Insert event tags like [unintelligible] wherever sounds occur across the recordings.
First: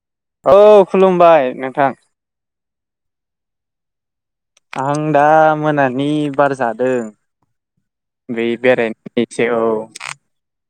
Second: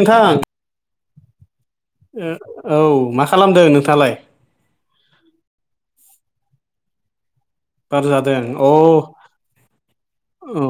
नोंथां औ खुलुमबाय नोंथां। औ मा खालामदों नोंथाङालाय? आं दा मोनानि बार जादों। बार जादों बै अ बेरायनो एसे औ।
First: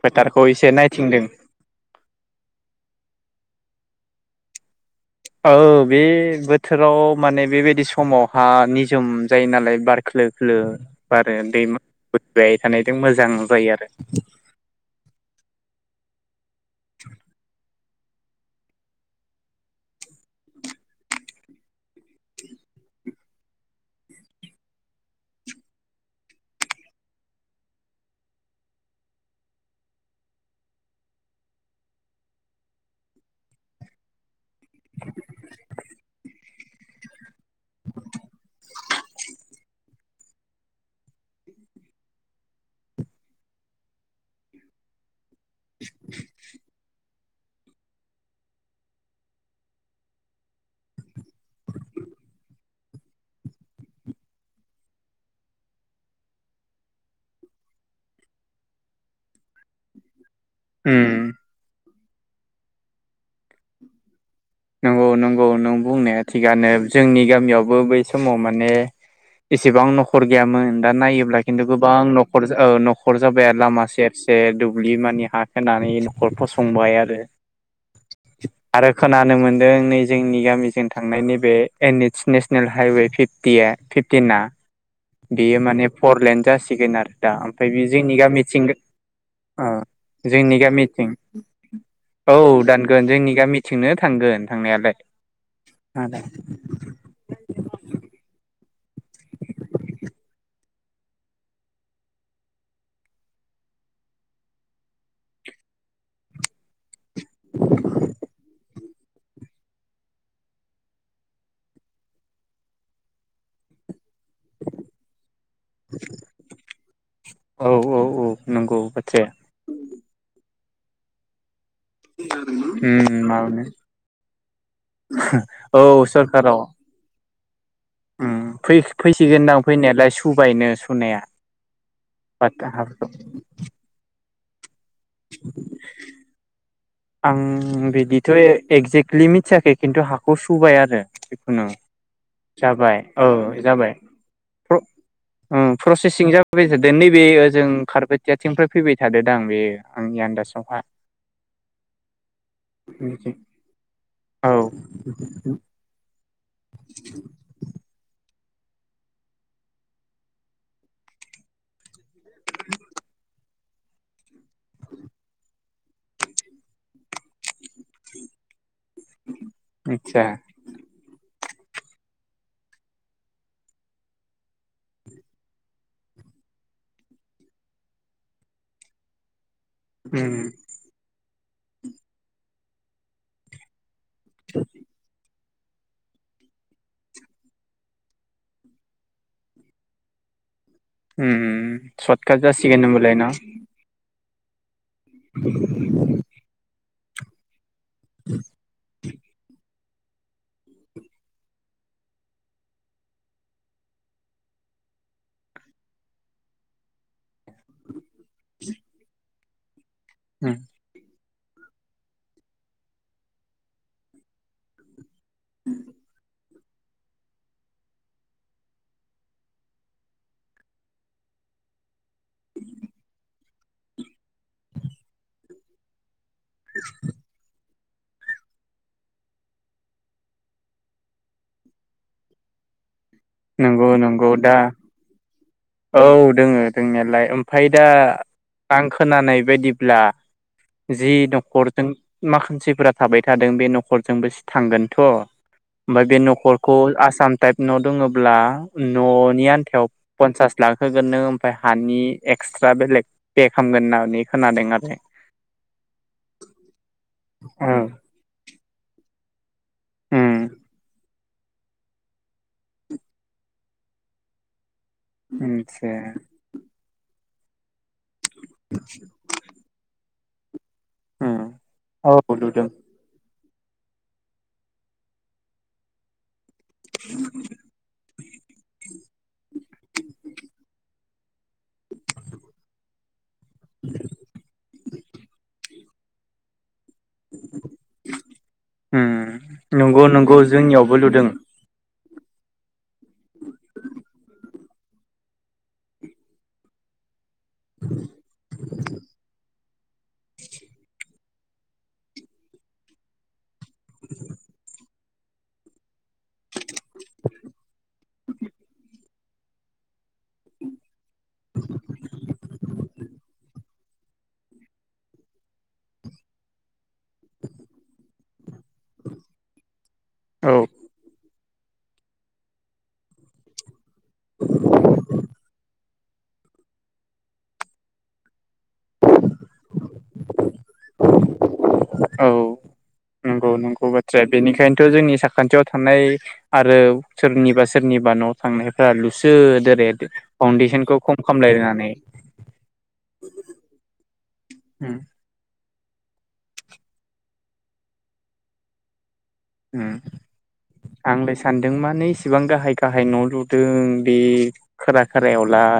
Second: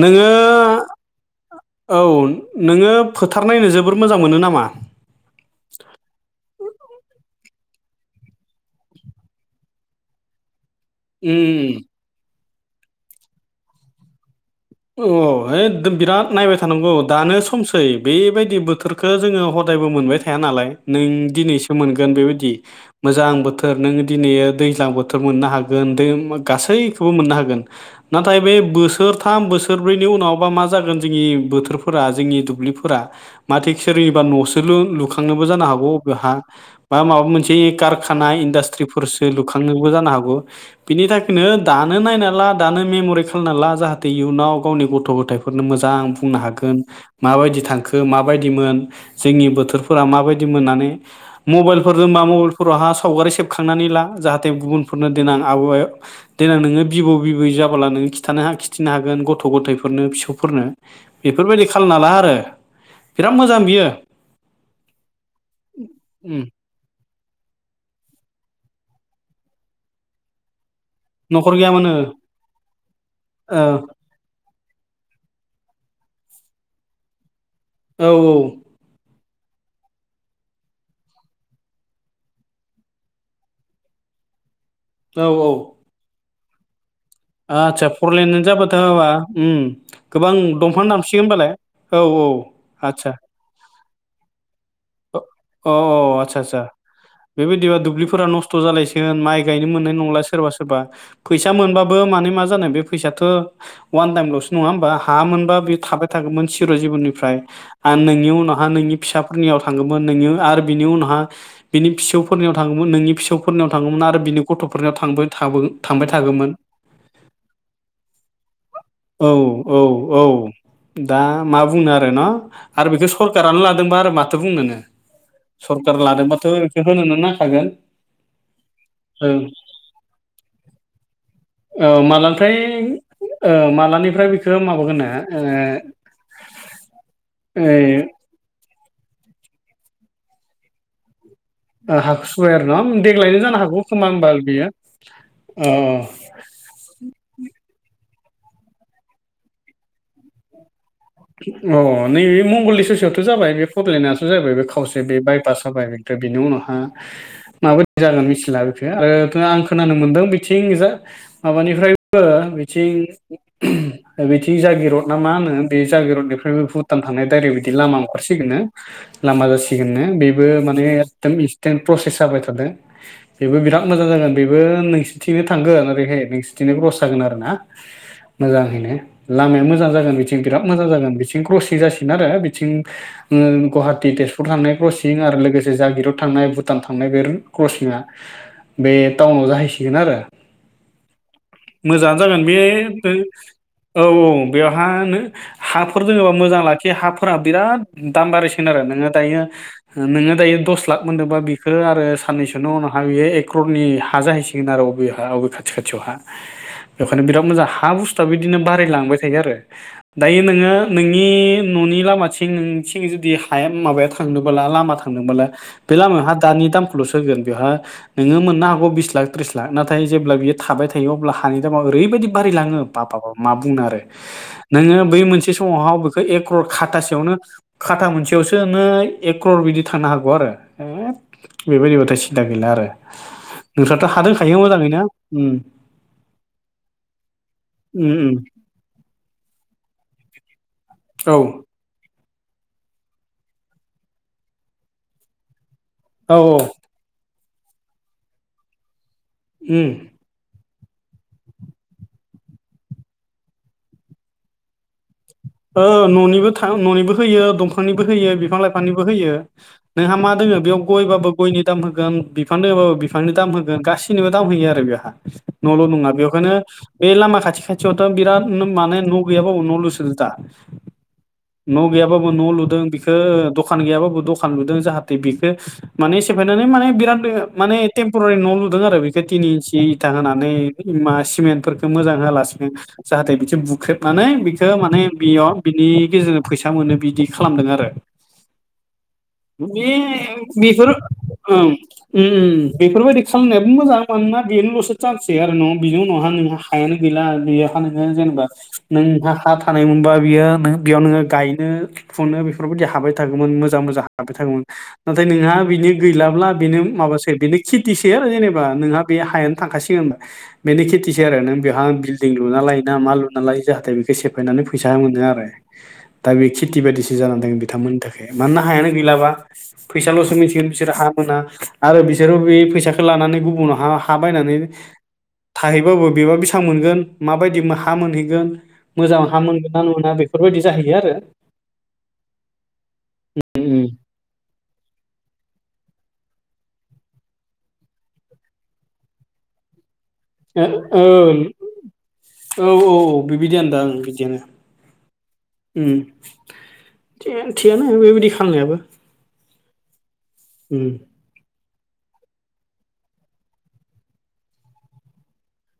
नोङो फोथारखौ एसे नायथिंदों औ नोङो फो थार नायनो जोबोर मोजां मोनो नामा? औ बे बोथोराव माने बेबाय दि समाव हा निजोम जायो नालाय बार खोलो खोलो बारो उम दैमा [unintelligible] बाय थानायजों मोजां जायो आरो। औ है दो बिराद नायबाय थानांगौ दानो सम सै बेबायदि बोथोरखो जोङो हदायबो मोनबाय थाया नालाय नों दिनैसो मोनगोन बेबायदि मोजां बोथोर नों दिनै दैज्लां बोथोर मोननो हागोन गासैखोबो मोननो हागोन। नाथाय बे बोथोर थाम बोसोरब्रैनि उनावबा मा जागोन जोंनि बोथोरफोरा जोंनि दुब्लिफोरा मा थिग सोरोङिबा न'सो लुखांनोबो जानो हागौ बबेहा बा माबा मोनसे कारखाना इन्डास्ट्रिफोरसो लुखांनोबो जानो हागौ बिनि थाखायनो दानो नायना ला दानो मेमरि खालामना ला जाहा थे इयुनाव गावनि गथ' गथाय फोरनो मोजां बुंनो हागोन माबायदि थांखो माबायदिमोन जोंनि बोथोरफोरा माबायदि मोननानै मबाइलफोर दोंबा मबाइलफोरावहा सावगारि सेबखांनानै ला जाहाथे गुबुनफोरनो देनां आबाहाया देनां नोङो बिबौ बिबै जाबोला नोङो खिथानो खि थिनो हागोन गथ' गथायफोरनो फिसौ फोरनो उम बेफोरबायदि खामना ला आरो बिराद मोजां बियो। नंगौ नंगौ नों बुंनाया उम थिगानो जोंनि गामियावबो बै समाव माने एसेबां नखर गैयामोन। दा नायोब्ला न'खर खिन्थु गैयामोन औ गोबां नखर जा नखर जाबाय लामा सेर सेर दु बुलि मानि हा होननानै न'खर फसंबाय आरो। औ आरो खोना नो मोनदों नै जोंनि गामिजों थांनाय नैबे एनिथस नेसनेल हाइवे फिफ्टिया फिफ्टिना औ औ बेयो माने फरलेन्द जासिगोन आर आदसा फरलेनानो जाबाथ [unintelligible] उम ओ गोबां जोंनि दंफां गामिथिं दानसिगोन होनबालाय औ औ आदसा। [unintelligible] थांगोन थांनायालाय अ अ' अ' आदसा सा बेबायदिबा दुब्लिफोरा नस थ' जालायसिगोन माइ गायनो मोननाय नंला सोरबा सोरबा। फैसा मोनबाबो माने मा जानो बे फैसाथ' अवान टाइमल'सो नङा होमबा हा मोनबा बेयो थाबाय थागौमोन सिर' जिबननिफ्राय आरो नोंनि उनावहा नोंनि फिसाफोरनियाव थांगौमोन नोंनियाव आरो बिनि उनावहा बिनि फिसौ फोरनियाव थांगौमोन नोंनि फिसौफोरनियाव थांगौमोन आरो बिनि गथ'फोरनियाव थांबाय थाबो थांबाय थागौमोन। औ औ औ नंगौ औ बाथ्राया औ औ उम दा मा बुंनो आरो न' आरो बेखौ उम सरखारानो माबानो लादोंबा आरो माथो बुंनोनो सरखार औ लादोंबाथ' सरखाराव इखौ होनोनो नां थागोन। उम फै-फैसिगोनदां फैनायालाय सुबायनो सुनाया औ बाथ हाखौ निफ्राय बिखौ माव [unintelligible] ओ आं ओइ बिदिथ' ए एक्जेकलि मिथियाखै खिन्थु हाखौ सुबाय आरो। ओङो हाखु सुबाय आरो जाबाय न औ देग्लायनो जानो हागौ जाबाय खोमा होमबा बियो फ्र अ ओं फ्रसेसिं जाबाय थादो नैबे ओजों खारबाय देथिंफ्राय फैबाय थादो दां बेयो आंनि आन्दाजावहा अ' नैबे मंगलदै ससेयावथ बिदि जाबाय बे फटलेणडआथ औ जाबाय बे खावसे बे बायपास जाबाय बेनि उनावहा माबायदि जागोन मिथि लाबथो आरो थो आं खोनानो मोनदों बिथिं जा माबानिफ्राय ओ मिथिं बिथिं जागिरद ना मा होनो? बे जागिरड बेफोर भुटान थांनाय डायरेक बिदि लामा ओंखरसिगोननो लामा जासिगोननो आतसा बेबो माने एदम इस थें प्रसेस जाबाय थादों। बेबो बिराद मोजां जागोन बेबो नोंसिनिथिंनो थांगोन आरोरैहाय नोंसिथिंनो क्रस जागोन आरो ना मोजाङैनो। लामाया मोजां जागोन बिथि थिं बिराद मोजां जागोन बिसिं क्रसिं जासिनो आरो सिं ओङो गुवाहाट थि तेजपुर थांनाय क्रसिं आरो लोगोस जागिरथ थांनाय भुटान थांनाय बे क्रसिंआ बे टाउनाव जाहैसिगोन आरो। मोजाङानो सर्टकाट जागोन बे जासिगोन होनबालाय न [inaudible] ओ औ औ। बेवहा हाफोर दङोबा मोजां लाखि बे हाफोरा बिराद दाम बारायसिगोन आरो नोङो दायो नोङो दायो दस लाख मोनदोंबा बिफोरो आरो साननैसोन उनावहा बियो एक्ररनि हा जाहैसिगोन आर' बबेयाव बबे खाथि खाथियावहा बेखायनो बिराद मोजां हा बुस फा बिदिनो बारायलांबाय थायो आरो। दायो नोङो नों बे न'नि लामाथिं नोंथिं जुदि हाया माबायाव थांनोबोला लामा थां नोबोला बे लामा हा दानि दामखौल'सो होगोन बेवहाय नोङो मोननो हागौ बिस लाख त्रिस लाख नाथाय जेब्ला बियो थाबाय थायो अब्ला हानि दामा ओरैबायदि बारायलाङो बाबा बाप मा बुंनो आरो। नोङो बै मोनसे समावहाव ओ है एक्रर खातासेयावनो खाथा मोनसेयावसो नो- एक क्रर बिदि थांनो हागौ [inaudible] बेबायदिबथाय सिन्था गैला आरो। नंगौ नोंस्राथ' हा नंगौ दा दोंखायो मोजाङैनो। उम औ दोङो दोंनायालाय ओमफ्राय दा उम उम आं खोनानाय बायदि ला जि औ नखरजों माखासेफोरा थाबाय थादों बे नखरजोंबो थांगोनथ'। ओमफ्राय बे औ नखरखौ आसाम टाइप न' दङोब्ला न'नि आन्थायाव उम पन्सास लाक होगोन नों ओमफ्राय हानि एक्सट्रा बेलेग पे खालामगोन होननानै खोनादों आरो। ओ न'निबो था ननिबो होयो आरो दंफांनिबो होयो बिफां लाइ फांनिबो होयो। नोंहा उम मा दोङो बेयाव गयबाबो गयनि दाम होगोन बिफांनो होबाबो बिफांनि दाम होगोन गाससिनिबो दाम होयो आरो बेयो। न'ल' मोनसे नङा बेखायनो बे लामा [unintelligible] खाथियावथ' बिराद माने न' गैयाबा न' लुसोदों। ब उम [inaudible] न' गैयाबाबो न' लुदों बेखौ दख दखान गैयाबाबो दखान लुदों जाहाथे बेखौ माने सेफायनानै माने बिराद माने टेम्परारि न लुदों आरो बेखौ थिनि इन्सि इथा होनानै मा सिमेद फोर बेखौ मोजां होआलासिनो जाहाथे बिखौ बुख्रेबनानै बिखौ माने बिनि गेजेरजों फैसा फैसा मोनो बिदि खालामदों आरो उम बे नंगौ नंगौ बेफोर जोंनियावबो लुदों ओं ओम बेफोरबायदि खालामनायाबो मोजां मानोना बेनोलसो जानसै आरो न बिनि उनावहा नोंहा हायानो गैला गै नोङो जेनेबा नोंहा हा था मोनबा बियो बेयावनो गायनो फुनो बेफोरबायदि हाबाय थागौ मोन मोजां मोजां हाबबाय थागोमोन नाथाय नोंहा बिनि गैलाब्ला बेनो माबासै बे खेथि बे आरो जेनेबा नोंहा बे हायानो थांखासिगोन होनबा बेनि खिथि बिस आरो नों बेहा बिल्डिं लुनालाय ना लुनानैाय जाहाथे बेखौ सेब‌ फायनानै फैसा मोनो आरो दा बे खेथि बादिसो जानानै थाङो बिथांमोननि थाखाय माना हायानो गैलाबा फैसालसो औ मिथिगोन बिसोर हा मोना आरो बिसोरो बे फैसाखौ लानानै गुबुनावहा थाबायनानै थाहै बाबो बेसां मोनगोन माबायदि माहा मोनहैगोन मोजां हामोनगोनना मोना बे औ नंगौ नंगौ बाथ्राया बेनिखायनो थ जोंनि साखान्थियाव थानाय आरो सोरनिबा सोरनिबा नआव थांनायफोरा लुसो दर औ औ औ बिबायदियनोदां बिदियनो उम ओम थियानो बेबायदि खालामनायाबो उम आंलाय सान दों माने इसिबां गाहाय गाहाय न लुदों बे खोलाफारायावलाय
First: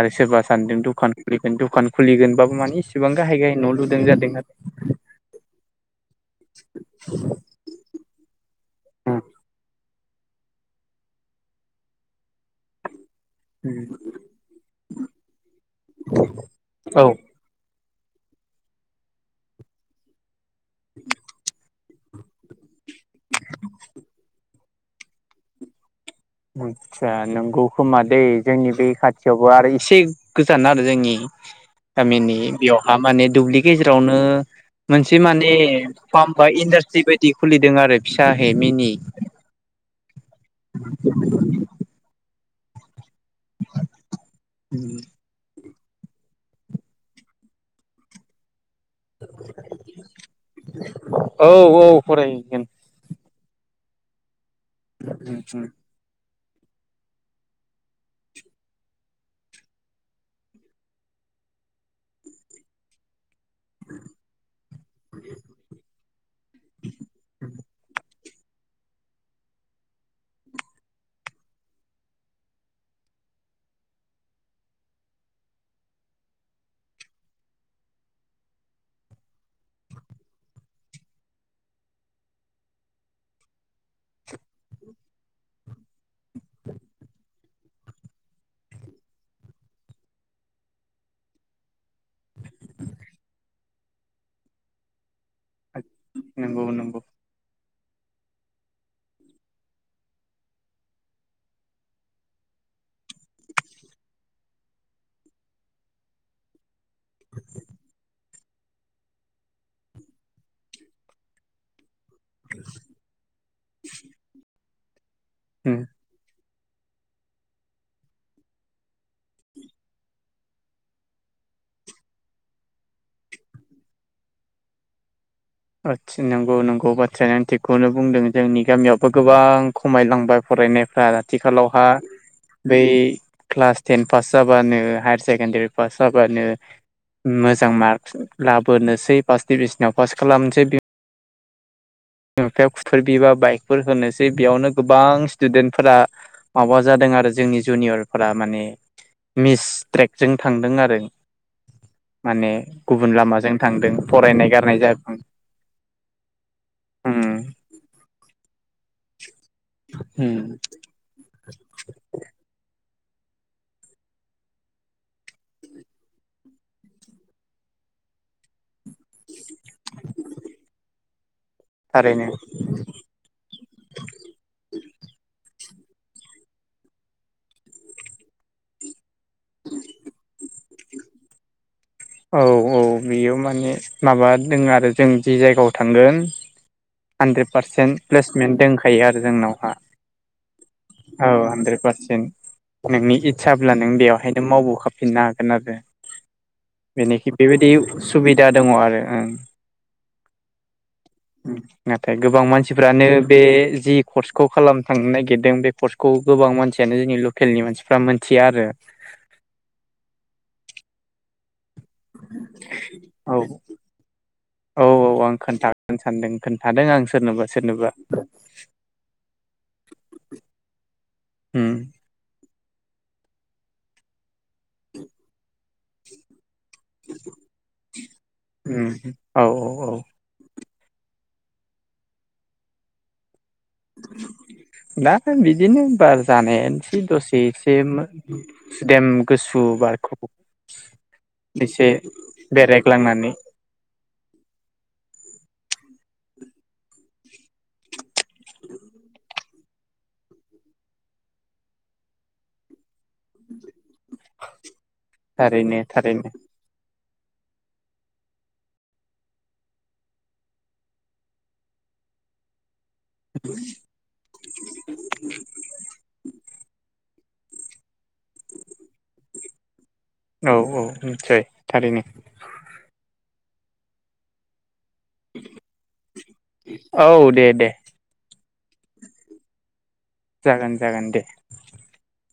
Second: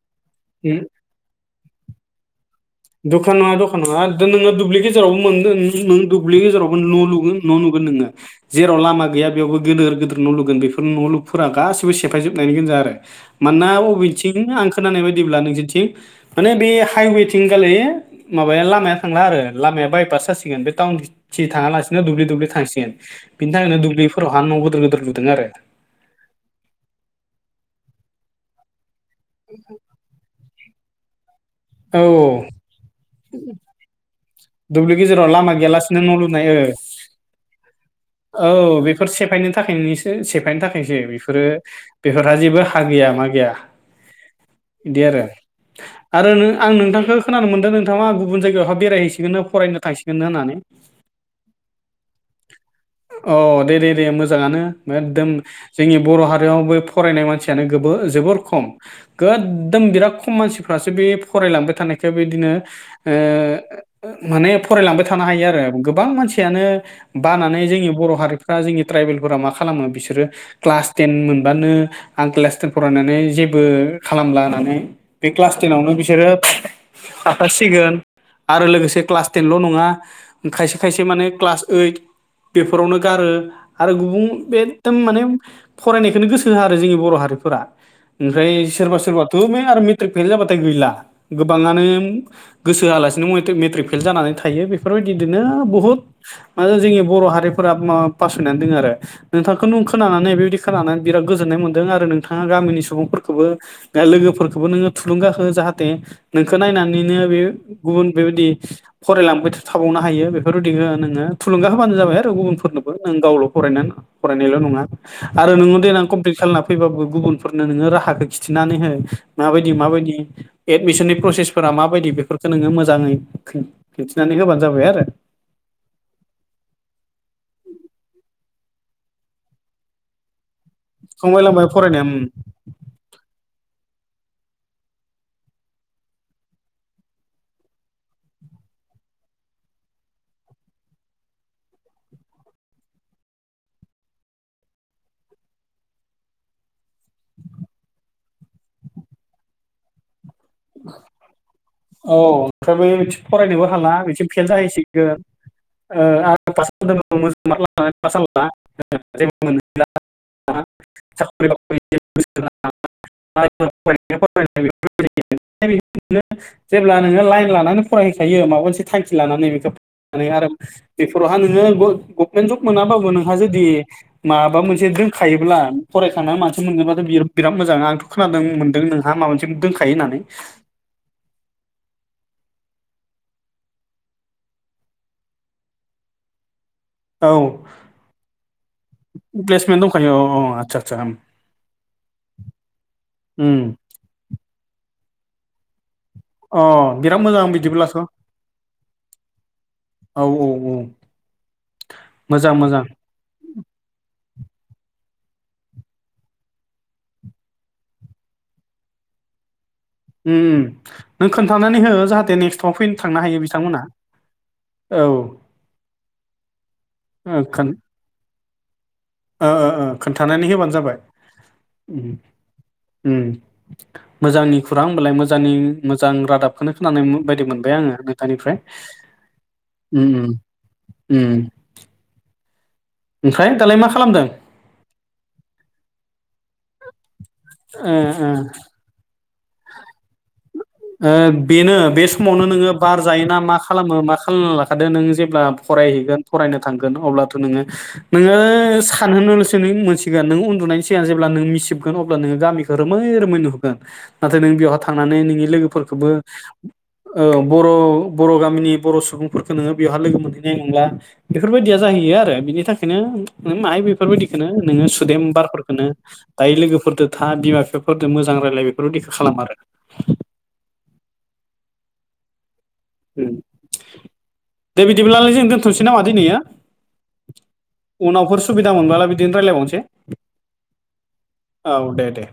आरो सोरबा उम सान्दों दखान खुलि दखान खुलिगोनबाबो माने इसेबां दखान गाहाय नङा गाहाय न' दखान लुदों नङा जादों नोङो दुब्लि गेजेरावबो मोनदों [unintelligible] दुब्लि गेजेरावबो न' लुगोन न' नुगोन नोङो जेराव लामा आरो गैया बेयावबो गोदेर गेदेर न' लुगोन बेफोर न' लुगफोरा गासिबो सेफायजोबनायनि गोनजा आरो मानोना अबेथिं आं खोनानाय बायदिब्ला नोंसोरथिं माने बे औ हाइवे [unintelligible] माबाया लामाया थांला आरो लामाया बायपाससि [unintelligible] बे टाउन थि थाङालासि नो दुब्लि दुब्लि थांसिगोन। बिनि थाखायनो दुब्लिफोरावहा न' गोदोर लुदों आरो आतसा नंगौ खोमादे जोंनि बे खाथि थेवबो आरो इसे गोजान आरो जोंनि औ गामिनि बेयावहा माने दुब्लि गेजेरावनो दुब्लि मोनसे गेजेराव लामा माने गैयालासिनो न' फार्म लुनाय बा ओ इन्डास्ट्रि बायदि खुलिदों आरो फिसा हे औ मिनि बेफोर सेफायनो थाखायनिसो सेफायनो थाखायसो बेफोरो बेफोर जेबो हा गैया मा गैया बिदि आरो आरो नों आं नोंथांखो खोनानो मोनदों नोंथाङा आं गुबुन जायगायावहाय बेराय [unintelligible] औ औ फरायहैगोन। अ दे दे दे मोजाङानो। एकदम जोंनि बर' हारि आव बे फरायनाय मानसियानो गोबो जोबोर खम गोददम बिराद खम मानसिफ्रासो बे फरायलांबाय थानायखो बिदिनो ओ माने फरायलांबाय थानो हायो आरो गोबां मानसियानो बानानै जोंनि बर' हारिफ्रा जोंनि ट्राइबेलफोरा मा खालामो बिसोरो क्लास टेन मोनबानो आं क्लास टेन फरायनानै जेबो खालामला होननानै बे क्लास टेनावनो बिसोरो थाबथासिगोन आरो लोगोसे थे ख्लास टेनल' नङा खायसे खायसे माने क्लास ओइड बेफोरावनो गारो आरो गुबुं एकदम माने फरायनायखोनो गोसो होआ आरो जोंनि बर' हारिफोरा ओमफ्राय सोरबा सोरबाथ आरो मेट्रिक फेल जाबाथ गैला गोबांङानो गोसो होआ लासिनो मइट्रिक मेट्रिक फेल जानानै थायो बेफोरबायदिदोनो बहुद नंगौ माने नंगौ जोंनि बर' हारि फोराबो माबा फासायनानै दोङो आरो नोंथांखौ नों खोनानानै बेबायदि खोनानानै बिराद गोजोननाय मोन्दों आरो नोंथाङा गामिनि सुबुंफोरखोबो लोगोफोरखोबो नोङो थुलुंगा हो जाहाथे नोंखो नायनानै बिदिनो बेयो गुबुन बेबायदि । फरायलांबायथ' थाबावनो हायो बेफोरबायदिखो नोङो थुलुंगा हो होबानो जाबाय आरो गुबुनफोरनोबो नों गावल' फरायनानै फरायनायल' नङा। आरो नोङो देनां कमप्लिट खालाम फैबाबो गुबुनफोरनो नोङो राहाखौ खिथिनानै हो माबायदि माबायदि एडमिसननि प्रसेसफोरा माबायदि बेफोरखो नोङो मोजाङै [unintelligible] खिन्थिनानै होबानो जाबाय आरो ओथस नोंगौ नोंगौ बाथ्राया नों थिगखौनो बुंदों जोंनि गामियावबो गोबां खमायलांबाय फरायनाय [unintelligible] आरो थांबाय लांबाय आथिखालावहा फरायनाया बै क्लास टेन फास जाबानो हायार सेकेण्डारि फास जाबानो उम मोजां मार्कस लाबोनोसै फर्स्ट डिभिजनाव फास खालामसै बे बिमा बिफाया खुफोर बिबा बाइकफोर होनोसै बेयावनो गोबां स्टुदेन्टफोरा माबा जादों आरो जोंनि जुनियरफोरा माने मिस ट्रेक औ माने ओमफ्राय बै गुबुन थि लामाजों फरायनोबो हाला थांदों बिथिं फेल फरायनाय गारनाय जादों जाहैसिगोन ओ आं फास जादों उम उम [inaudible] [inaudible] [inaudible] [inaudible] [inaudible] जेब्ला नोङो लाइन लानानै फरायहोखायो माबा मोनसे थांखि लानानै बेखो माने आरो बेफोरावहा नोङो थारैनो ग-गभमेन्ट जब मोनाबाबो नोंहा जुदि माबा मोनसे दों खायोब्ला फरायखाना माथो मोनदोंबाथ' बिर-बिराद मोजां आंथ' खोनादों मोनदों नोंहा माबा मोनसे दोंखा खायो होननानै औ औ बेयो माने माबा दोङो आरो जों जि जायगायाव थांगोन औ हानड्रेड पारसेन्ट प्लेसमेन्ट दोनखायो आरो जोंनावहा प्लेसमेन्ट दंखायो औ औ आदसा आदसा औ हानड्रेड पारसेन्ट नोंनि इस्साब्ला नों बेवहायनो मावबोखाब फिननो हागोन आरो अ बिराद बेनोखि मोजां बेबायदि बिदिब्लाथ' औ सुबिदा दङो आरो ओं। औ औ औ। उम नाथाय गोबां मानसिफ्रानो बे जि कर्स खौ खालाम थांनो नागिरदों बे कर्सखौ गोबां मानसियानो जोंनि लकेलनि मानसिफ्रा मोनथिया आरो। उम उम नों खोन थानानै हो जाहाथे नेक्स्टआव फैनो थांनो औ हायो बिथांमोना। औ औ आं खोन्थागोन सानदों खोनथादों आं सोरनोबा खोन सोरनोबा। ओ ओ ओ खोन्थानानै होबानो जाबाय उम उम मोजांनि खौरां होनबालाय मोजांनि मोजां रादाब। बेखौनो खोनानाय बायदि मोनबाय आङो नोंथांनिफ्राय उम औ औ औ उम उम। उम ओमफ्राय दालाय मा खालामदों दा बिदिनो बार जानाय। एसे दसे एसे ओ ओ सुदेम गुसु बारखौ ओ बेनो एसे बे समावनो नोङो बार बेरायग्लांनानै जायोना मा खालामो मा खालना लाखादो नों जेब्ला फरायहैगोन फरायनो थांगोन अब्लाथ' नोङो नोङो सानहोरनोल'सो नों मोनसिगोन नों उन्दुनायनि सिगां जेब्ला नों मिसिबगोन अब्ला नोङो गामिखौ रोमै रोमै नुहरगोन। नों बेवहाय थांनानै नोंनि थारैनो लोगोफोरखौबो थारैनो ओ बर' बर' गामिनि बर' सुबुंफोरखौ नोङो बेवहाय लोगो मोनहैनाय नंला बेफोरबायदिया जाहैयो आरो बिनि थाखाय बेखायनो माय बेफोरबायदिखौनो नोङो सुदेम बारफोरखौनो दायो लोगोफोरदो था बिमा बिफाफोरजों मोजां रायलाय रुतिखौ खालाम आरो। औ औ निसय थारैनो । उम दे बिदिब्लाब्लालाय जों दोनथ'नोसै नामा दिनैयो औ दे दे उनावफोर सुबिदा मोनबोला बिदि रायलायबावनोसै । जागोन जागोन दे। दे दे